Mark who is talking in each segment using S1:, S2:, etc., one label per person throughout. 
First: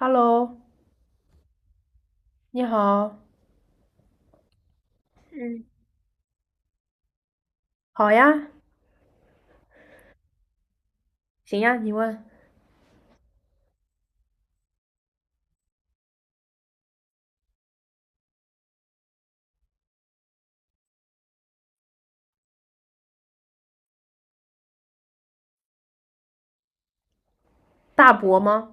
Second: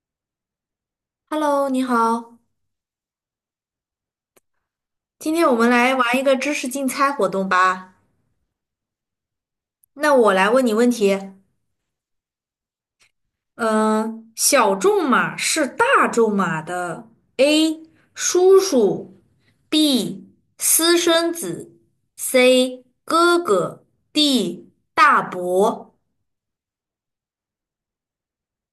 S1: Hello，
S2: Hello，你好，
S1: 你好，
S2: 今天我
S1: 嗯，
S2: 们来玩一个知识竞猜活动吧。
S1: 好呀，
S2: 那我来问你问题，
S1: 行呀，你问
S2: 嗯、小众马是大众马的 A 叔叔，B 私生子，C 哥哥，D 大伯。
S1: 大伯吗？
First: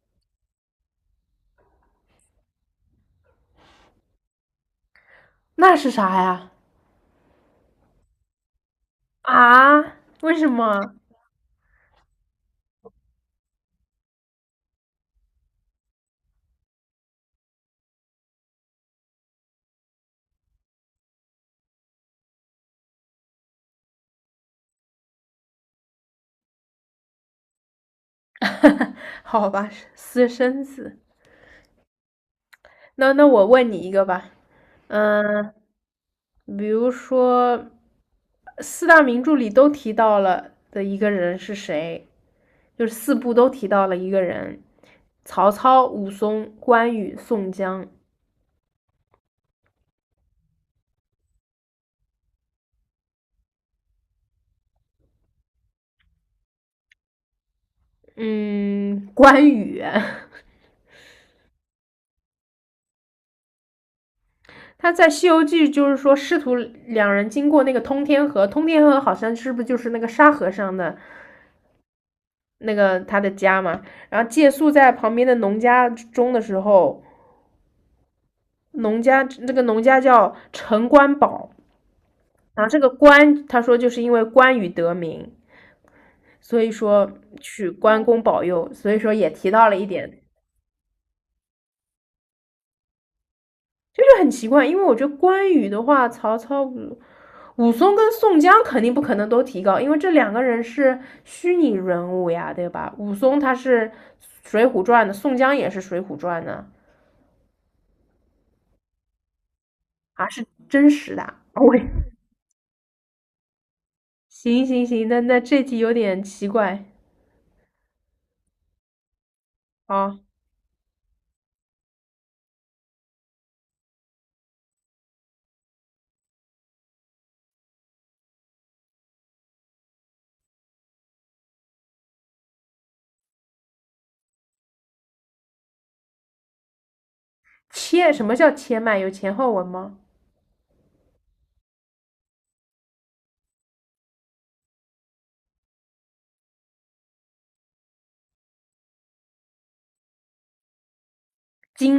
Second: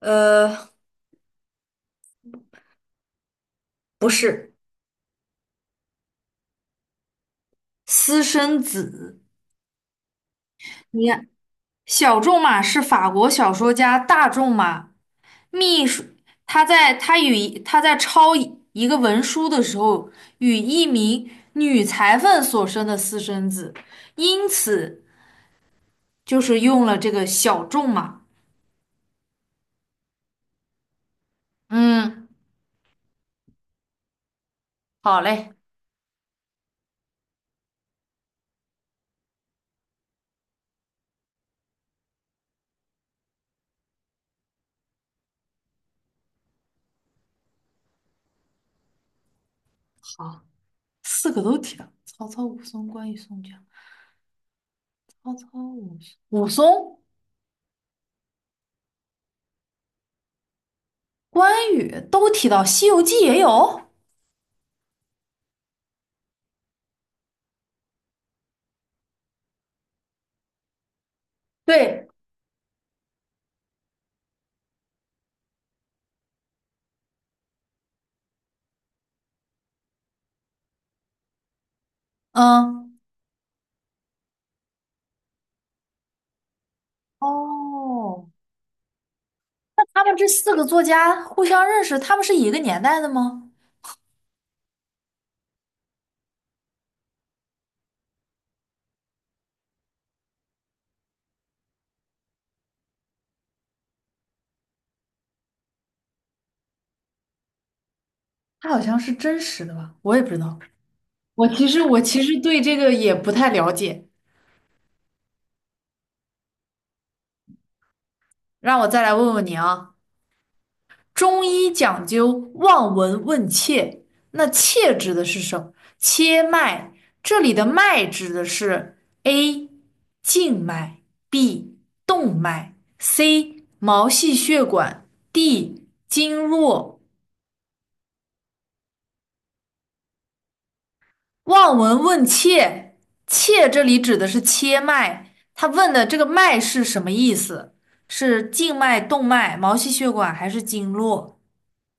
S2: 呃，不是
S1: 那是啥呀？
S2: 私生子。
S1: 啊？为什么？
S2: 你看，小众马是法国小说家大仲马秘书，他在抄一个文书的时候，与一名女裁缝所生的私生子，因此就是用了这个小仲嘛。
S1: 好吧，私生子。
S2: 嗯，
S1: 那我问你一个吧，
S2: 好
S1: 嗯，
S2: 嘞，
S1: 比如说四大名著里都提到了的一个人是谁？就是四部都提到了一个人，曹操、武松、关羽、宋江。
S2: 好，四个都提到，曹操、武松、关羽、宋江。曹操、武松、
S1: 嗯，关羽。
S2: 关羽都提到，《西游记》也有。
S1: 他在《西游记》就是说，师徒两人经过那个通天河，通天河好像是不是就是那个沙和尚的
S2: 对，
S1: 那个他的家嘛？然后借宿在旁边的农家中的时候，农家那个农家叫陈官宝，然后这个
S2: 嗯，
S1: 关他说就是因为关羽得名，所以说取关公
S2: 哦，
S1: 保佑，所以说也提到了一
S2: 他们
S1: 点。
S2: 这四个作家互相认识，他们是一个年代的吗？
S1: 这就是很奇怪，因为我觉得关羽的话，曹操、武松跟宋江肯定不可能都提高，因为这两个人是虚拟人物呀，对吧？武松他是《水浒传》的，宋江也是《水浒传》的，
S2: 它好像是真实的吧？我也
S1: 啊，
S2: 不知
S1: 是
S2: 道。
S1: 真实的。
S2: 我 其
S1: 我
S2: 实我其实对这个也不太了解，
S1: 行行行，那这题有点奇怪
S2: 让我再来问问你啊。
S1: 啊。
S2: 中医讲究望闻问切，那切指的是什么？切脉，这里的脉指的是 A 静脉，B 动脉，C 毛细血管，D 经络。
S1: 切，什么叫切脉？有前后文吗？
S2: 望闻问切，切这里指的是切脉，他问的这个脉是什么意思？是静脉、动脉、毛细血管还是经络？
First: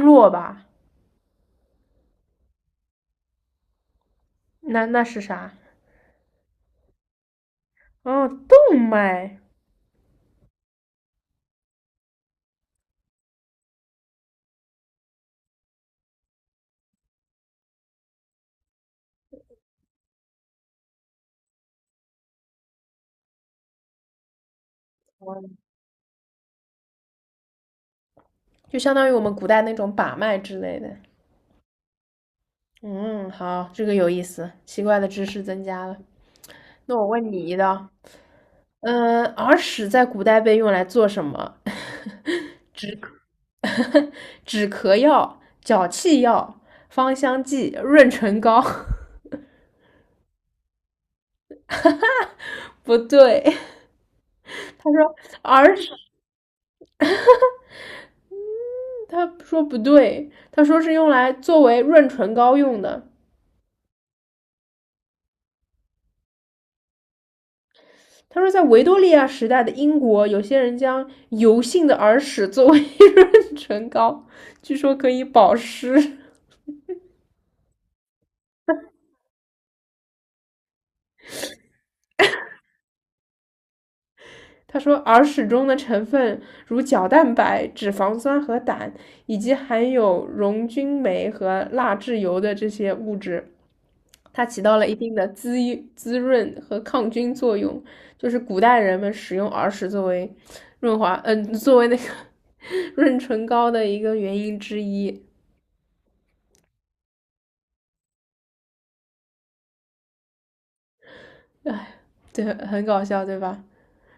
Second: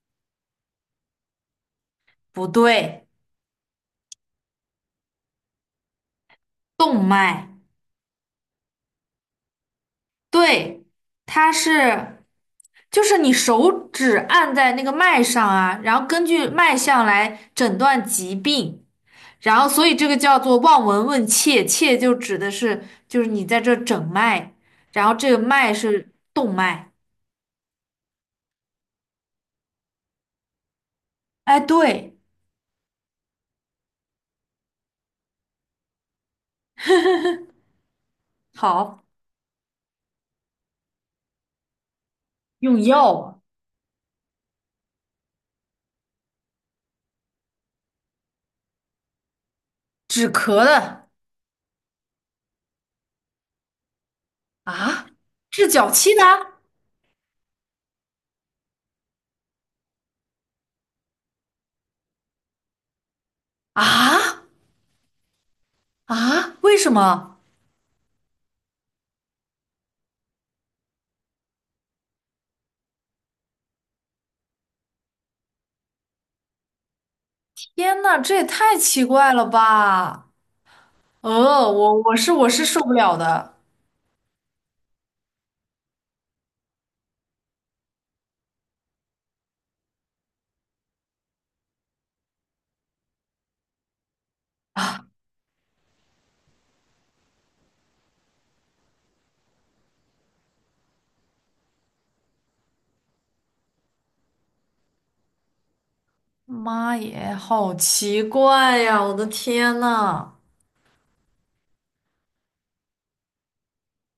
S1: 经络吧？
S2: 不对，
S1: 那是啥？
S2: 动脉。
S1: 哦，动脉，
S2: 对，它是，就是你手指按在那个脉上啊，然后根据脉象来诊断疾病，然后所以这个叫做望闻问切，切就指的是就是你在这诊脉，然后这个脉是动脉。
S1: 就相当于我们古代那种把脉之类的。
S2: 哎，对。
S1: 嗯，好，这个有意思，奇怪的知识增加了。那我问你 一道，
S2: 好，
S1: 嗯，耳屎在古代被用来做什么？
S2: 用药啊，
S1: 止咳药、脚气药、芳香剂、润唇膏？
S2: 止咳的
S1: 不对，
S2: 啊，治
S1: 耳
S2: 脚
S1: 屎
S2: 气的
S1: 他说不对，他说是用来作为润唇膏用的。
S2: 啊。啊，为什么？
S1: 他说，在维多利亚时代的英国，有些人将油性的耳屎作为 润唇膏，据说可以保湿。
S2: 天呐，这也太奇怪了吧！我是受不了的。
S1: 他说，耳屎中的成分如角蛋白、脂肪酸和胆，以及含有溶菌酶和蜡质油的这些物质，它起到了一定的滋润和抗菌作用。就是古代人们使用耳屎作为润滑，作为那个 润唇膏的一个原因之一。
S2: 妈耶，好奇怪呀！我的天呐，
S1: 对，很搞笑，对吧？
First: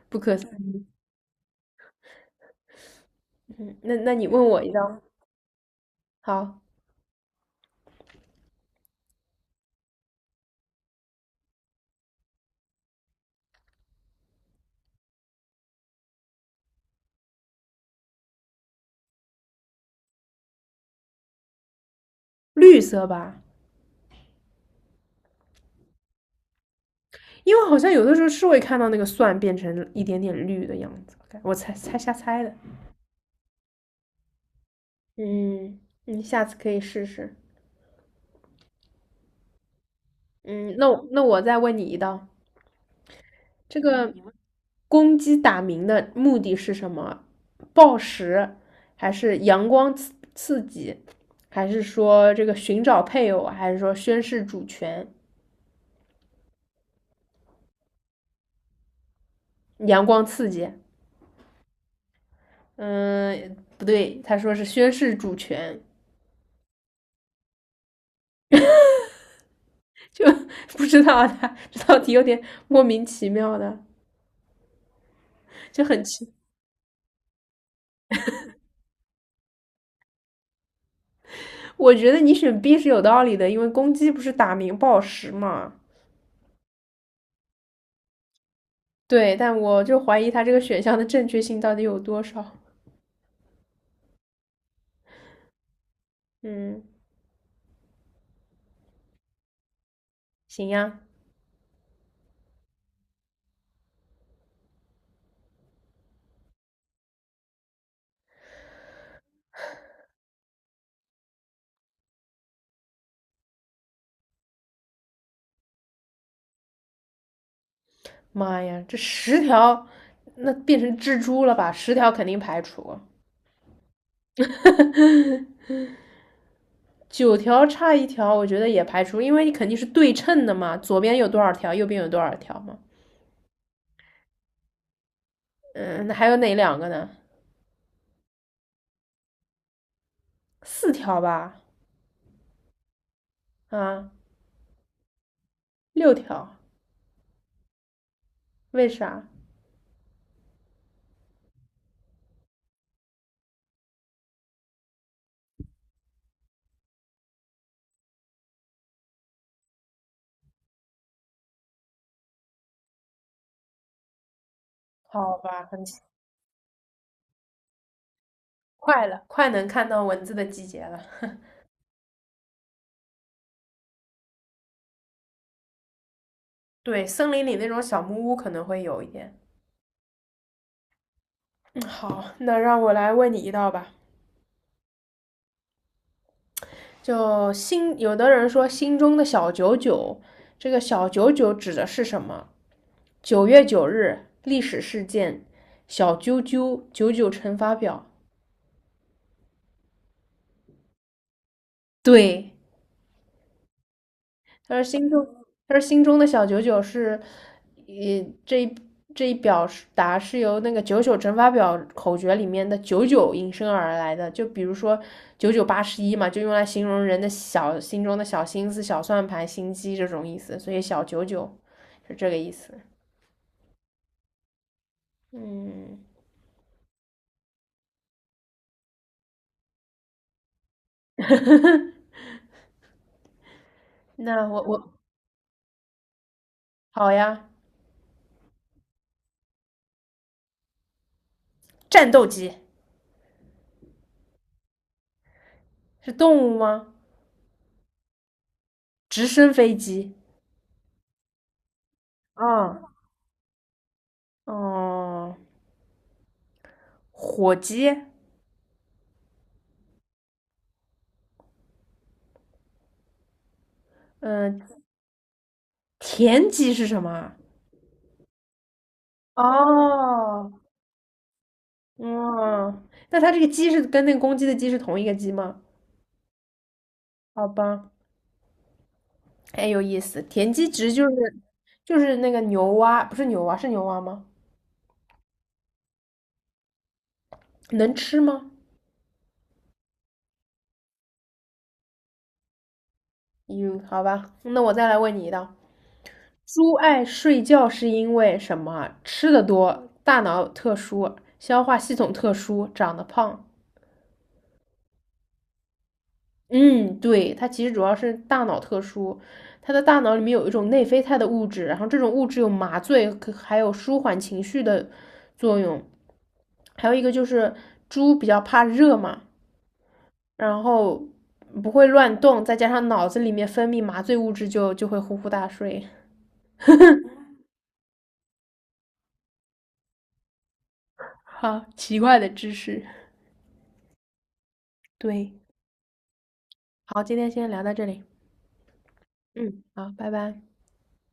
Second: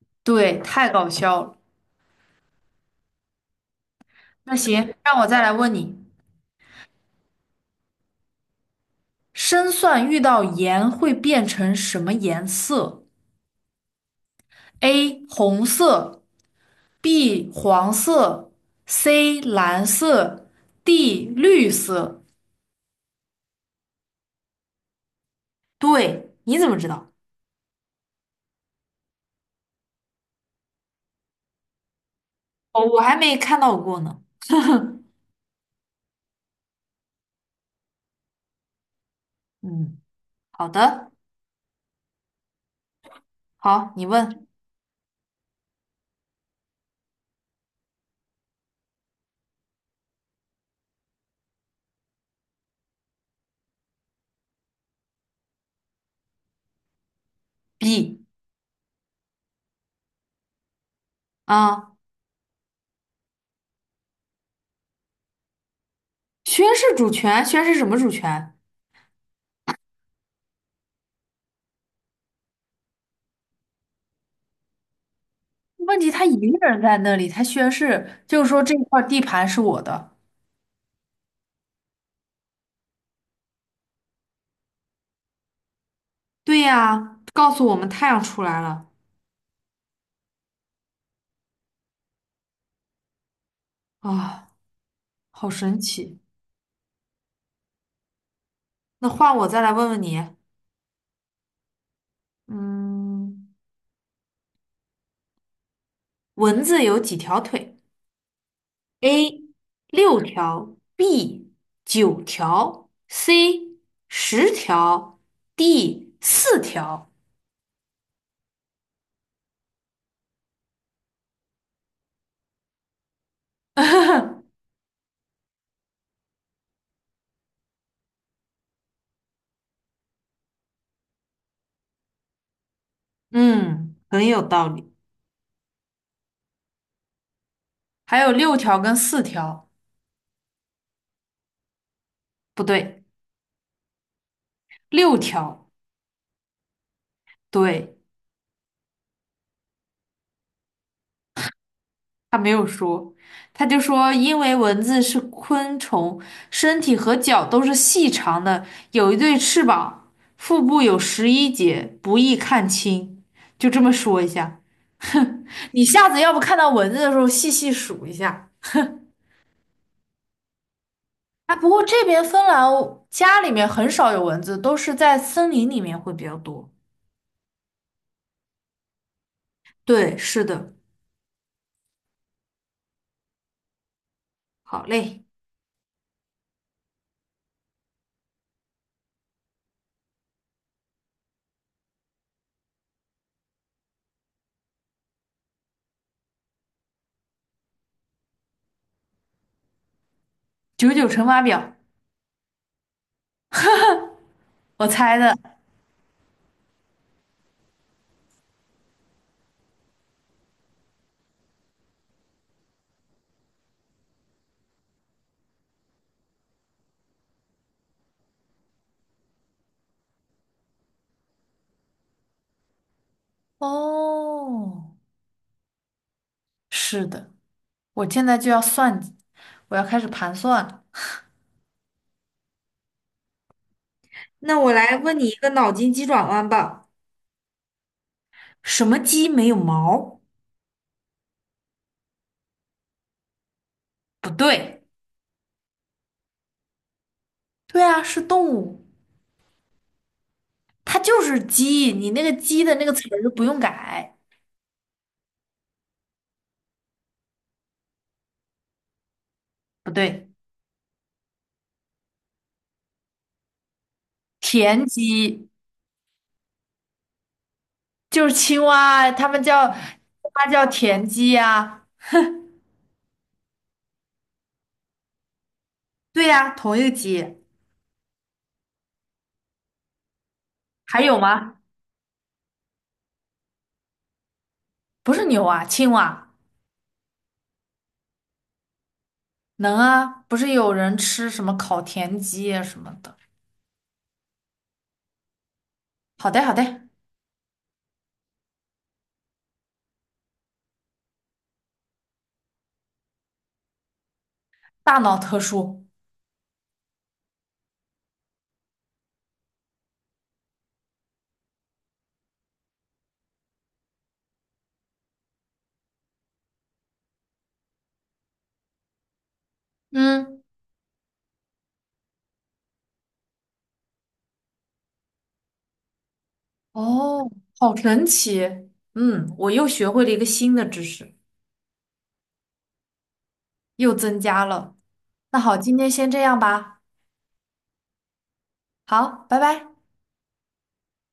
S1: 不可思
S2: 对，
S1: 议。
S2: 太搞笑了。
S1: 嗯那你问
S2: 那
S1: 我一
S2: 行，
S1: 道，
S2: 让我再来问你，
S1: 好，
S2: 生蒜遇到盐会变成什么颜色？A. 红色 B 黄色，C 蓝色，D 绿色。
S1: 绿色吧？
S2: 对，你怎么知道？
S1: 因为好像有的时候是会看到那个蒜变成一点点绿的样子，我猜猜瞎猜的。
S2: 哦，我还没看到过呢。
S1: 嗯，你下次可以试试。
S2: 嗯，好
S1: 嗯，那我
S2: 的，
S1: 那我再问你一道，这
S2: 好，你
S1: 个
S2: 问
S1: 公鸡打鸣的目的是什么？报时，还是阳光刺激，还是说这个寻找配偶，还是说宣誓主权？
S2: B
S1: 阳光刺激，
S2: 啊，
S1: 嗯，不对，他说是宣誓主权，
S2: 宣誓主权，宣誓什么主权？
S1: 就 不知道他这道题有点莫名其妙的。就
S2: 问
S1: 很
S2: 题他
S1: 奇。
S2: 一个人在那里，他宣誓，就是说这块地盘是我的。
S1: 我觉得你选 B 是有道理的，因为公鸡不是打鸣报时嘛。
S2: 对呀，告诉我们太阳出来了
S1: 对，但我就怀疑它这个选项的正确性到底有多少。
S2: 啊，好神奇。
S1: 嗯，
S2: 那换我再来问问你，
S1: 行呀，
S2: 嗯，蚊子有几条腿？A 六条，B 九条，C 十条，D 四条。
S1: 妈呀，这十条那变成蜘蛛了吧？十条肯定排除，九条差一条，我觉得也排除，因为你肯定是对称的嘛，左边有多少条，右边有多少条嘛。
S2: 嗯，很有道理。
S1: 嗯，那还有哪两个呢？
S2: 还有六条跟四条，
S1: 四条吧？
S2: 不对，
S1: 啊，
S2: 六条，
S1: 六条，
S2: 对。
S1: 为啥？
S2: 他没有说，他就说因为蚊子是昆虫，身体和脚都是细长的，有一对翅膀，腹部有11节，不易看清。就这么说一下，
S1: 好
S2: 哼，
S1: 吧，很
S2: 你
S1: 奇。
S2: 下次要不看到蚊子的时候细细数一下。
S1: 快了，快能看到蚊子的季节了。
S2: 啊，不过这边芬兰家里面很少有蚊子，都是在森林里面会比较多。
S1: 对，森林里那种小木屋可能会有一点。
S2: 对，是的，
S1: 嗯，好，那让我来问你一道吧。
S2: 好嘞，
S1: 就心，有的人说心中的小九九，这个小九九指的是什么？九月九日历史事件，小啾啾九九乘法表。
S2: 九九乘法表，
S1: 对，他说
S2: 我
S1: 心
S2: 猜
S1: 中，
S2: 的。
S1: 他说心中的小九九是，呃，这一这一表是由那个九九乘法表口诀里面的九九引申而来的。就比如说九九八十一嘛，就用来形容人的小心中的小心思、小算盘、心机这种意思。所以小九九是这个意思。
S2: 哦，
S1: 嗯，
S2: 是的。我现在就要算计，我要开始盘算了。
S1: 那
S2: 那
S1: 我
S2: 我
S1: 我
S2: 来问你一个脑筋急转弯吧。
S1: 好呀。
S2: 什么鸡没有毛？
S1: 战斗机
S2: 不对，
S1: 是动物吗？
S2: 对啊，是动物，
S1: 直升飞机。
S2: 它就是鸡。你那个鸡的
S1: 啊，
S2: 那个词儿不用改，
S1: 哦，火机。
S2: 不对，
S1: 嗯、
S2: 田鸡
S1: 田鸡是什么？
S2: 就是青蛙，它们叫
S1: 哦，
S2: 它叫田鸡呀、
S1: 嗯，那它这个鸡是跟那个公鸡的鸡是同一个鸡吗？
S2: 对呀、同一个鸡。
S1: 好吧，哎，有意思。田鸡其实
S2: 还
S1: 就是
S2: 有吗？
S1: 那个牛蛙，不是牛蛙，是牛蛙吗？
S2: 不是牛啊，青蛙
S1: 能吃吗？
S2: 能啊，不是有人吃什么烤田鸡啊什么的。
S1: 嗯，好吧，那我再来问你一道：
S2: 好的，好
S1: 猪
S2: 的，
S1: 爱睡觉是因为什么？吃的多，大脑特殊，消化系统特殊，长得胖。
S2: 大脑特殊。
S1: 嗯，对，它其实主要是大脑特殊，它的大脑里面有一种内啡肽的物质，然后这种物质有麻醉，可还有舒缓情绪的作用。还有一个就是猪比较怕热嘛，
S2: 嗯。
S1: 然后不会乱动，再加上脑子里面分泌麻醉物质就会呼呼大睡。
S2: 哦，好神奇！嗯，我又学会了一个新的知识，
S1: 好，奇怪的知识。
S2: 又增加了。
S1: 对，
S2: 那好，今天先这样吧。
S1: 好，今天先聊到这里。
S2: 好，拜
S1: 嗯，
S2: 拜。
S1: 好，拜拜。